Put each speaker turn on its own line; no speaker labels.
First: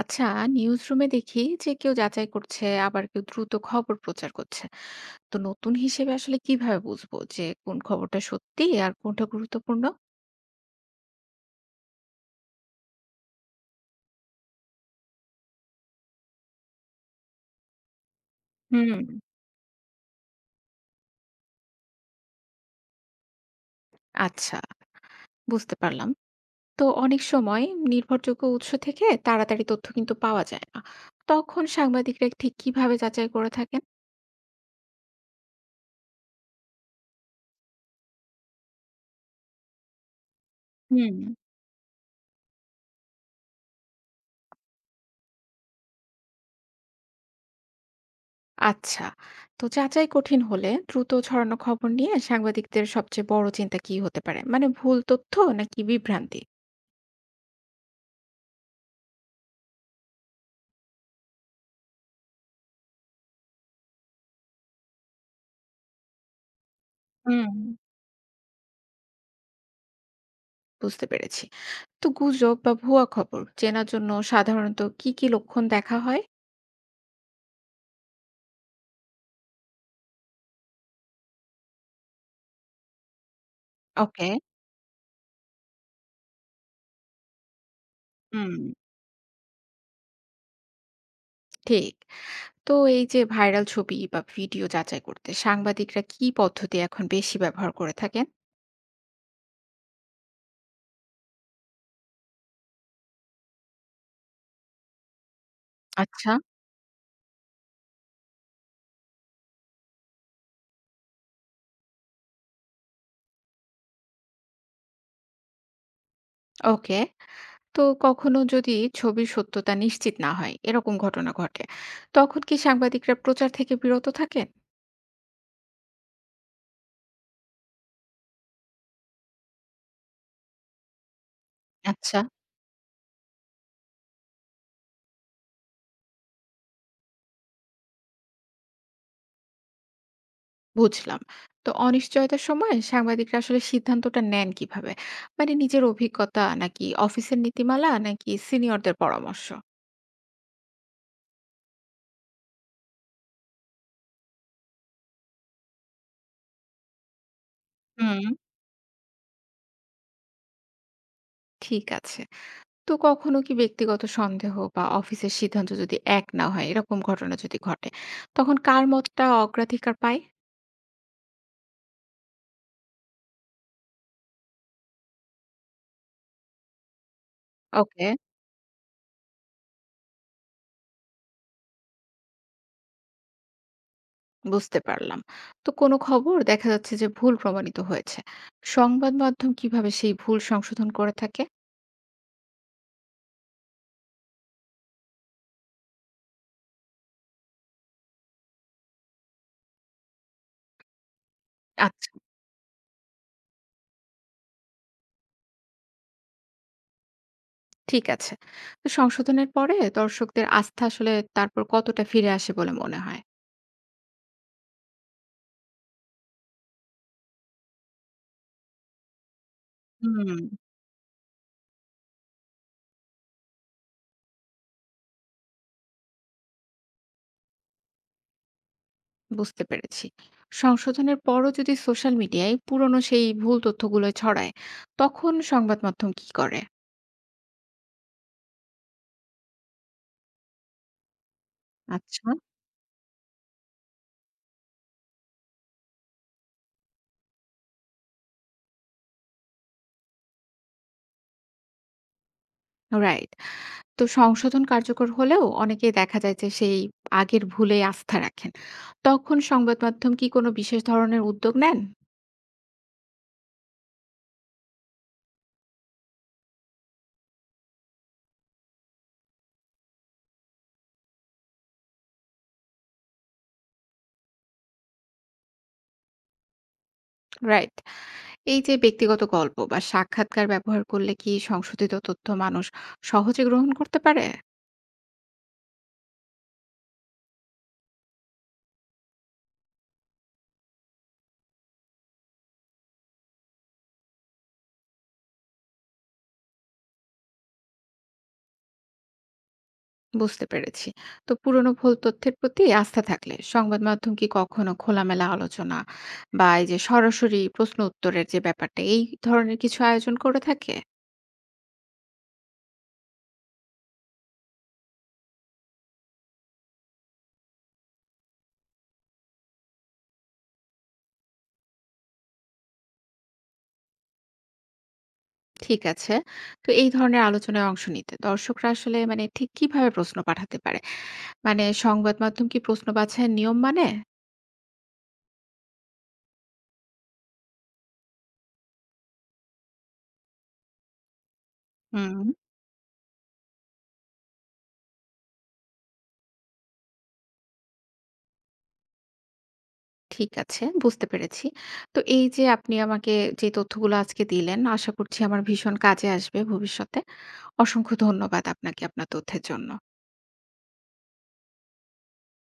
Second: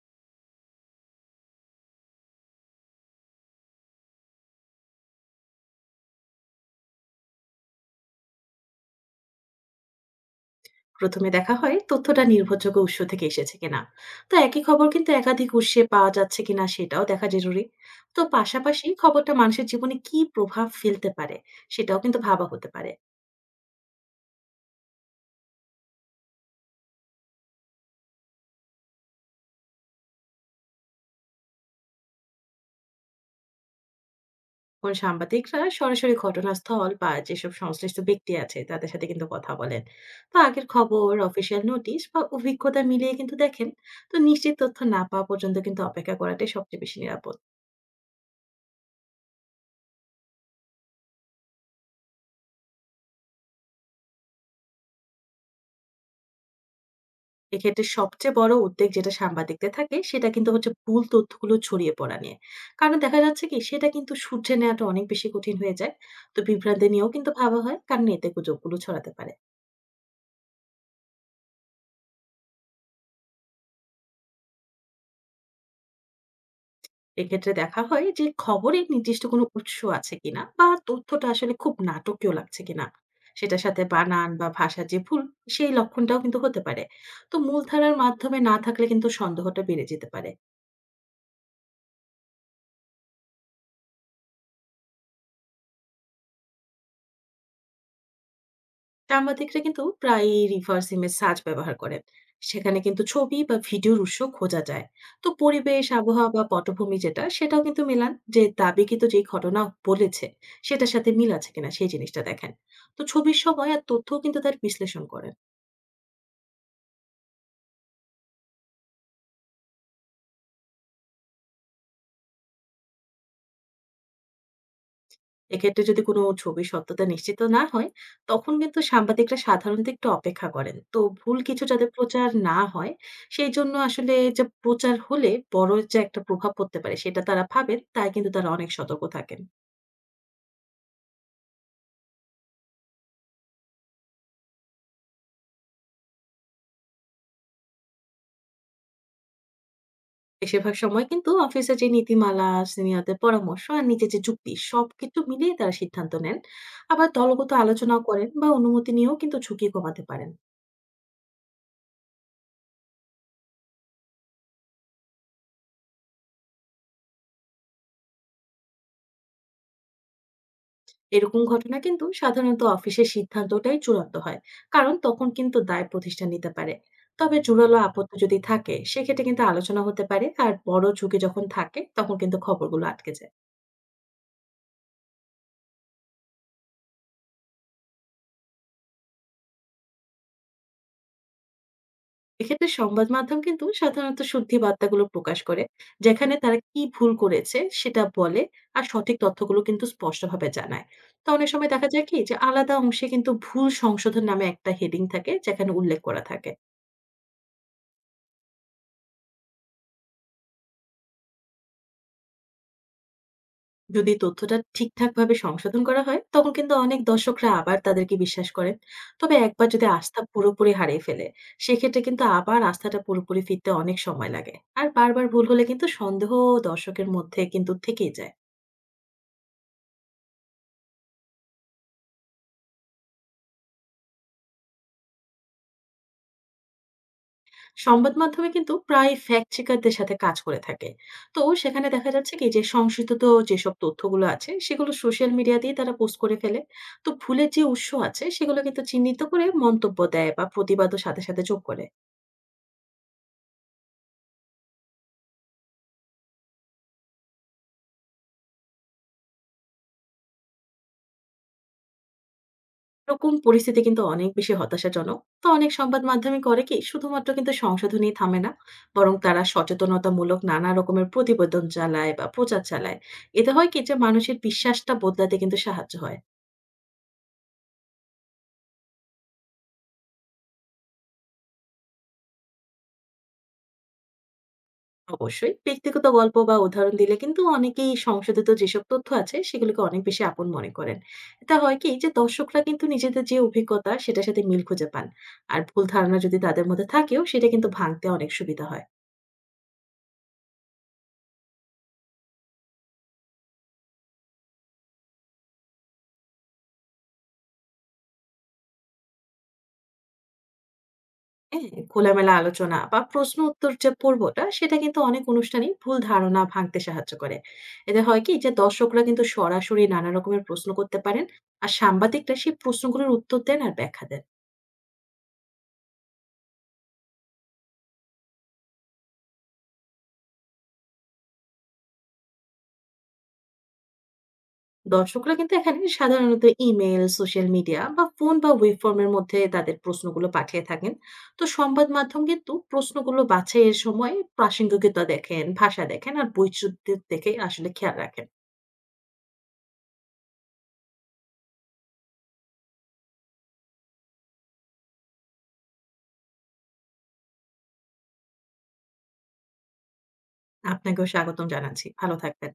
আচ্ছা, নিউজরুমে দেখি যে কেউ যাচাই করছে আবার কেউ দ্রুত খবর প্রচার করছে। তো নতুন হিসেবে আসলে কিভাবে বুঝবো যে কোন খবরটা সত্যি আর কোনটা গুরুত্বপূর্ণ?
প্রথমে দেখা হয় তথ্যটা নির্ভরযোগ্য উৎস থেকে এসেছে কিনা। তো একই খবর কিন্তু একাধিক উৎসে পাওয়া যাচ্ছে কিনা সেটাও দেখা জরুরি। তো পাশাপাশি
হুম।
খবরটা মানুষের জীবনে কি প্রভাব ফেলতে পারে সেটাও কিন্তু ভাবা হতে পারে।
আচ্ছা, বুঝতে পারলাম। তো অনেক সময় নির্ভরযোগ্য উৎস থেকে তাড়াতাড়ি তথ্য কিন্তু পাওয়া যায় না, তখন সাংবাদিকরা ঠিক কিভাবে যাচাই করে থাকেন?
কোন সাংবাদিকরা সরাসরি ঘটনাস্থল বা যেসব সংশ্লিষ্ট ব্যক্তি আছে তাদের সাথে কিন্তু কথা বলেন। তো আগের খবর
হুম।
অফিসিয়াল নোটিশ বা অভিজ্ঞতা মিলিয়ে কিন্তু দেখেন। তো নিশ্চিত তথ্য না পাওয়া পর্যন্ত কিন্তু অপেক্ষা করাটাই সবচেয়ে বেশি নিরাপদ।
আচ্ছা, তো যাচাই কঠিন হলে দ্রুত ছড়ানো খবর নিয়ে সাংবাদিকদের সবচেয়ে বড় চিন্তা কি হতে পারে, মানে ভুল তথ্য নাকি বিভ্রান্তি?
এক্ষেত্রে সবচেয়ে বড় উদ্বেগ যেটা সাংবাদিকদের থাকে সেটা কিন্তু হচ্ছে ভুল তথ্যগুলো ছড়িয়ে পড়া নিয়ে। কারণ দেখা যাচ্ছে কি সেটা কিন্তু সূত্রে নেওয়াটা অনেক বেশি কঠিন হয়ে যায়। তো বিভ্রান্তি নিয়েও কিন্তু
হুম,
ভাবা হয় কারণ এতে গুজবগুলো ছড়াতে পারে।
বুঝতে পেরেছি। তো গুজব বা ভুয়া খবর চেনার জন্য সাধারণত কি কি লক্ষণ দেখা হয়?
এক্ষেত্রে দেখা হয় যে খবরের নির্দিষ্ট কোনো উৎস আছে কিনা বা তথ্যটা আসলে খুব নাটকীয় লাগছে কিনা। সেটার সাথে
ওকে।
বানান বা ভাষার যে ভুল, সেই লক্ষণটাও কিন্তু হতে পারে। তো মূলধারার মাধ্যমে
হুম,
না থাকলে কিন্তু সন্দেহটা বেড়ে যেতে পারে।
ঠিক। তো এই যে ভাইরাল ছবি বা ভিডিও যাচাই করতে সাংবাদিকরা কি পদ্ধতি এখন বেশি ব্যবহার করে থাকেন?
সাংবাদিকরা কিন্তু প্রায়ই রিভার্স ইমেজ সার্চ ব্যবহার করেন। সেখানে কিন্তু ছবি বা ভিডিওর উৎস খোঁজা যায়। তো পরিবেশ আবহাওয়া
আচ্ছা।
বা পটভূমি যেটা সেটাও কিন্তু মেলান যে দাবিকৃত যে ঘটনা বলেছে সেটার সাথে মিল আছে কিনা সেই জিনিসটা দেখেন। তো ছবির সময় আর তথ্যও কিন্তু তার বিশ্লেষণ করেন।
ওকে। তো কখনো যদি ছবির সত্যতা নিশ্চিত না হয়, এরকম ঘটনা ঘটে, তখন কি সাংবাদিকরা প্রচার থেকে বিরত থাকেন?
এক্ষেত্রে যদি কোনো ছবির সত্যতা নিশ্চিত না হয়, তখন কিন্তু সাংবাদিকরা সাধারণত একটু অপেক্ষা করেন। তো ভুল কিছু যাতে
আচ্ছা,
প্রচার না হয়, সেই জন্য আসলে যে প্রচার হলে বড় যে একটা প্রভাব পড়তে পারে, সেটা তারা ভাবেন, তাই কিন্তু তারা অনেক সতর্ক থাকেন।
বুঝলাম। তো অনিশ্চয়তার সময় সাংবাদিকরা আসলে সিদ্ধান্তটা নেন কিভাবে? মানে নিজের অভিজ্ঞতা নাকি অফিসের নীতিমালা নাকি সিনিয়রদের পরামর্শ?
বেশিরভাগ সময় কিন্তু অফিসের যে নীতিমালা, সিনিয়রদের পরামর্শ আর নিজের যে যুক্তি, সবকিছু মিলিয়ে তারা সিদ্ধান্ত নেন। আবার দলগত আলোচনাও
হুম,
করেন বা অনুমতি নিয়েও কিন্তু ঝুঁকি কমাতে পারেন।
ঠিক আছে। তো কখনো কি ব্যক্তিগত সন্দেহ বা অফিসের সিদ্ধান্ত যদি এক না হয় এরকম ঘটনা যদি ঘটে, তখন কার মতটা অগ্রাধিকার পায়?
এরকম ঘটনা কিন্তু সাধারণত অফিসের সিদ্ধান্তটাই চূড়ান্ত হয়। কারণ তখন কিন্তু দায় প্রতিষ্ঠান নিতে পারে। তবে জোরালো
ওকে,
আপত্তি যদি থাকে সেক্ষেত্রে কিন্তু আলোচনা হতে পারে আর বড় ঝুঁকি যখন থাকে তখন কিন্তু খবরগুলো আটকে যায়।
বুঝতে পারলাম। তো কোনো খবর দেখা যাচ্ছে যে ভুল প্রমাণিত হয়েছে। সংবাদ মাধ্যম কিভাবে সেই ভুল সংশোধন করে থাকে?
এক্ষেত্রে সংবাদ মাধ্যম কিন্তু সাধারণত শুদ্ধি বার্তাগুলো প্রকাশ করে যেখানে তারা কি ভুল করেছে সেটা বলে আর সঠিক তথ্যগুলো কিন্তু স্পষ্টভাবে জানায়। তো অনেক সময় দেখা যায়
আচ্ছা,
কি যে আলাদা অংশে কিন্তু ভুল সংশোধন নামে একটা হেডিং থাকে যেখানে উল্লেখ করা থাকে।
ঠিক আছে। তো সংশোধনের পরে দর্শকদের আস্থা আসলে তারপর কতটা ফিরে আসে বলে মনে হয়?
যদি তথ্যটা ঠিকঠাকভাবে সংশোধন করা হয়, তখন কিন্তু অনেক দর্শকরা আবার তাদেরকে বিশ্বাস করেন। তবে একবার যদি আস্থা
হুম,
পুরোপুরি হারিয়ে ফেলে, সেক্ষেত্রে কিন্তু আবার আস্থাটা পুরোপুরি ফিরতে অনেক সময় লাগে। আর বারবার ভুল হলে কিন্তু সন্দেহ দর্শকের মধ্যে কিন্তু থেকেই যায়।
বুঝতে পেরেছি। সংশোধনের পরও যদি সোশ্যাল মিডিয়ায় পুরনো সেই ভুল তথ্যগুলো ছড়ায়, তখন সংবাদ মাধ্যম কি করে?
সংবাদ মাধ্যমে কিন্তু প্রায় ফ্যাক্ট চেকারদের সাথে কাজ করে থাকে। তো সেখানে দেখা
আচ্ছা,
যাচ্ছে কি যে সংশোধিত যেসব তথ্যগুলো আছে, সেগুলো সোশ্যাল মিডিয়াতেই তারা পোস্ট করে ফেলে। তো ভুলের যে উৎস আছে, সেগুলো কিন্তু চিহ্নিত করে মন্তব্য দেয় বা প্রতিবাদও সাথে সাথে যোগ করে।
রাইট। তো সংশোধন কার্যকর হলেও অনেকেই দেখা যায় যে সেই আগের ভুলে আস্থা রাখেন। তখন সংবাদ মাধ্যম কি কোনো বিশেষ ধরনের উদ্যোগ নেন?
এরকম পরিস্থিতি কিন্তু অনেক বেশি হতাশাজনক। তো অনেক সংবাদ মাধ্যমে করে কি শুধুমাত্র কিন্তু সংশোধনই থামে না। বরং তারা সচেতনতামূলক নানা রকমের প্রতিবেদন চালায় বা প্রচার চালায়। এতে হয় কি যে মানুষের বিশ্বাসটা বদলাতে কিন্তু সাহায্য হয়।
রাইট। এই যে ব্যক্তিগত গল্প বা সাক্ষাৎকার ব্যবহার করলে কি সংশোধিত তথ্য মানুষ সহজে গ্রহণ করতে পারে?
অবশ্যই ব্যক্তিগত গল্প বা উদাহরণ দিলে কিন্তু অনেকেই সংশোধিত যেসব তথ্য আছে সেগুলোকে অনেক বেশি আপন মনে করেন। এটা হয় কি যে দর্শকরা কিন্তু নিজেদের যে অভিজ্ঞতা সেটার সাথে মিল খুঁজে পান। আর ভুল ধারণা যদি তাদের মধ্যে থাকেও সেটা কিন্তু ভাঙতে অনেক সুবিধা হয়।
বুঝতে পেরেছি। তো পুরনো ভুল তথ্যের প্রতি আস্থা থাকলে সংবাদ মাধ্যম কি কখনো খোলামেলা আলোচনা বা এই যে সরাসরি প্রশ্ন উত্তরের যে ব্যাপারটা এই ধরনের কিছু আয়োজন করে থাকে?
হ্যাঁ, খোলামেলা আলোচনা বা প্রশ্ন উত্তর যে পর্বটা সেটা কিন্তু অনেক অনুষ্ঠানেই ভুল ধারণা ভাঙতে সাহায্য করে। এতে হয় কি যে দর্শকরা কিন্তু সরাসরি নানা রকমের প্রশ্ন করতে পারেন আর সাংবাদিকরা সেই প্রশ্নগুলোর উত্তর দেন আর ব্যাখ্যা দেন।
ঠিক আছে। তো এই ধরনের আলোচনায় অংশ নিতে দর্শকরা আসলে মানে ঠিক কিভাবে প্রশ্ন পাঠাতে পারে? মানে সংবাদ মাধ্যম কি প্রশ্ন বাছাইয়ের নিয়ম মানে?
দর্শকরা কিন্তু এখানে সাধারণত ইমেল সোশ্যাল মিডিয়া বা ফোন বা ওয়েব ফর্মের মধ্যে তাদের প্রশ্নগুলো পাঠিয়ে থাকেন। তো সংবাদ মাধ্যম
হুম,
কিন্তু প্রশ্নগুলো বাছাইয়ের সময় প্রাসঙ্গিকতা দেখেন ভাষা দেখেন আর বৈচিত্র্য দেখে আসলে খেয়াল রাখেন।
ঠিক আছে, বুঝতে পেরেছি। তো এই যে আপনি আমাকে যে তথ্যগুলো আজকে দিলেন, আশা করছি আমার ভীষণ কাজে আসবে ভবিষ্যতে। অসংখ্য ধন্যবাদ আপনাকে আপনার তথ্যের জন্য।
আপনাকেও স্বাগতম জানাচ্ছি, ভালো থাকবেন।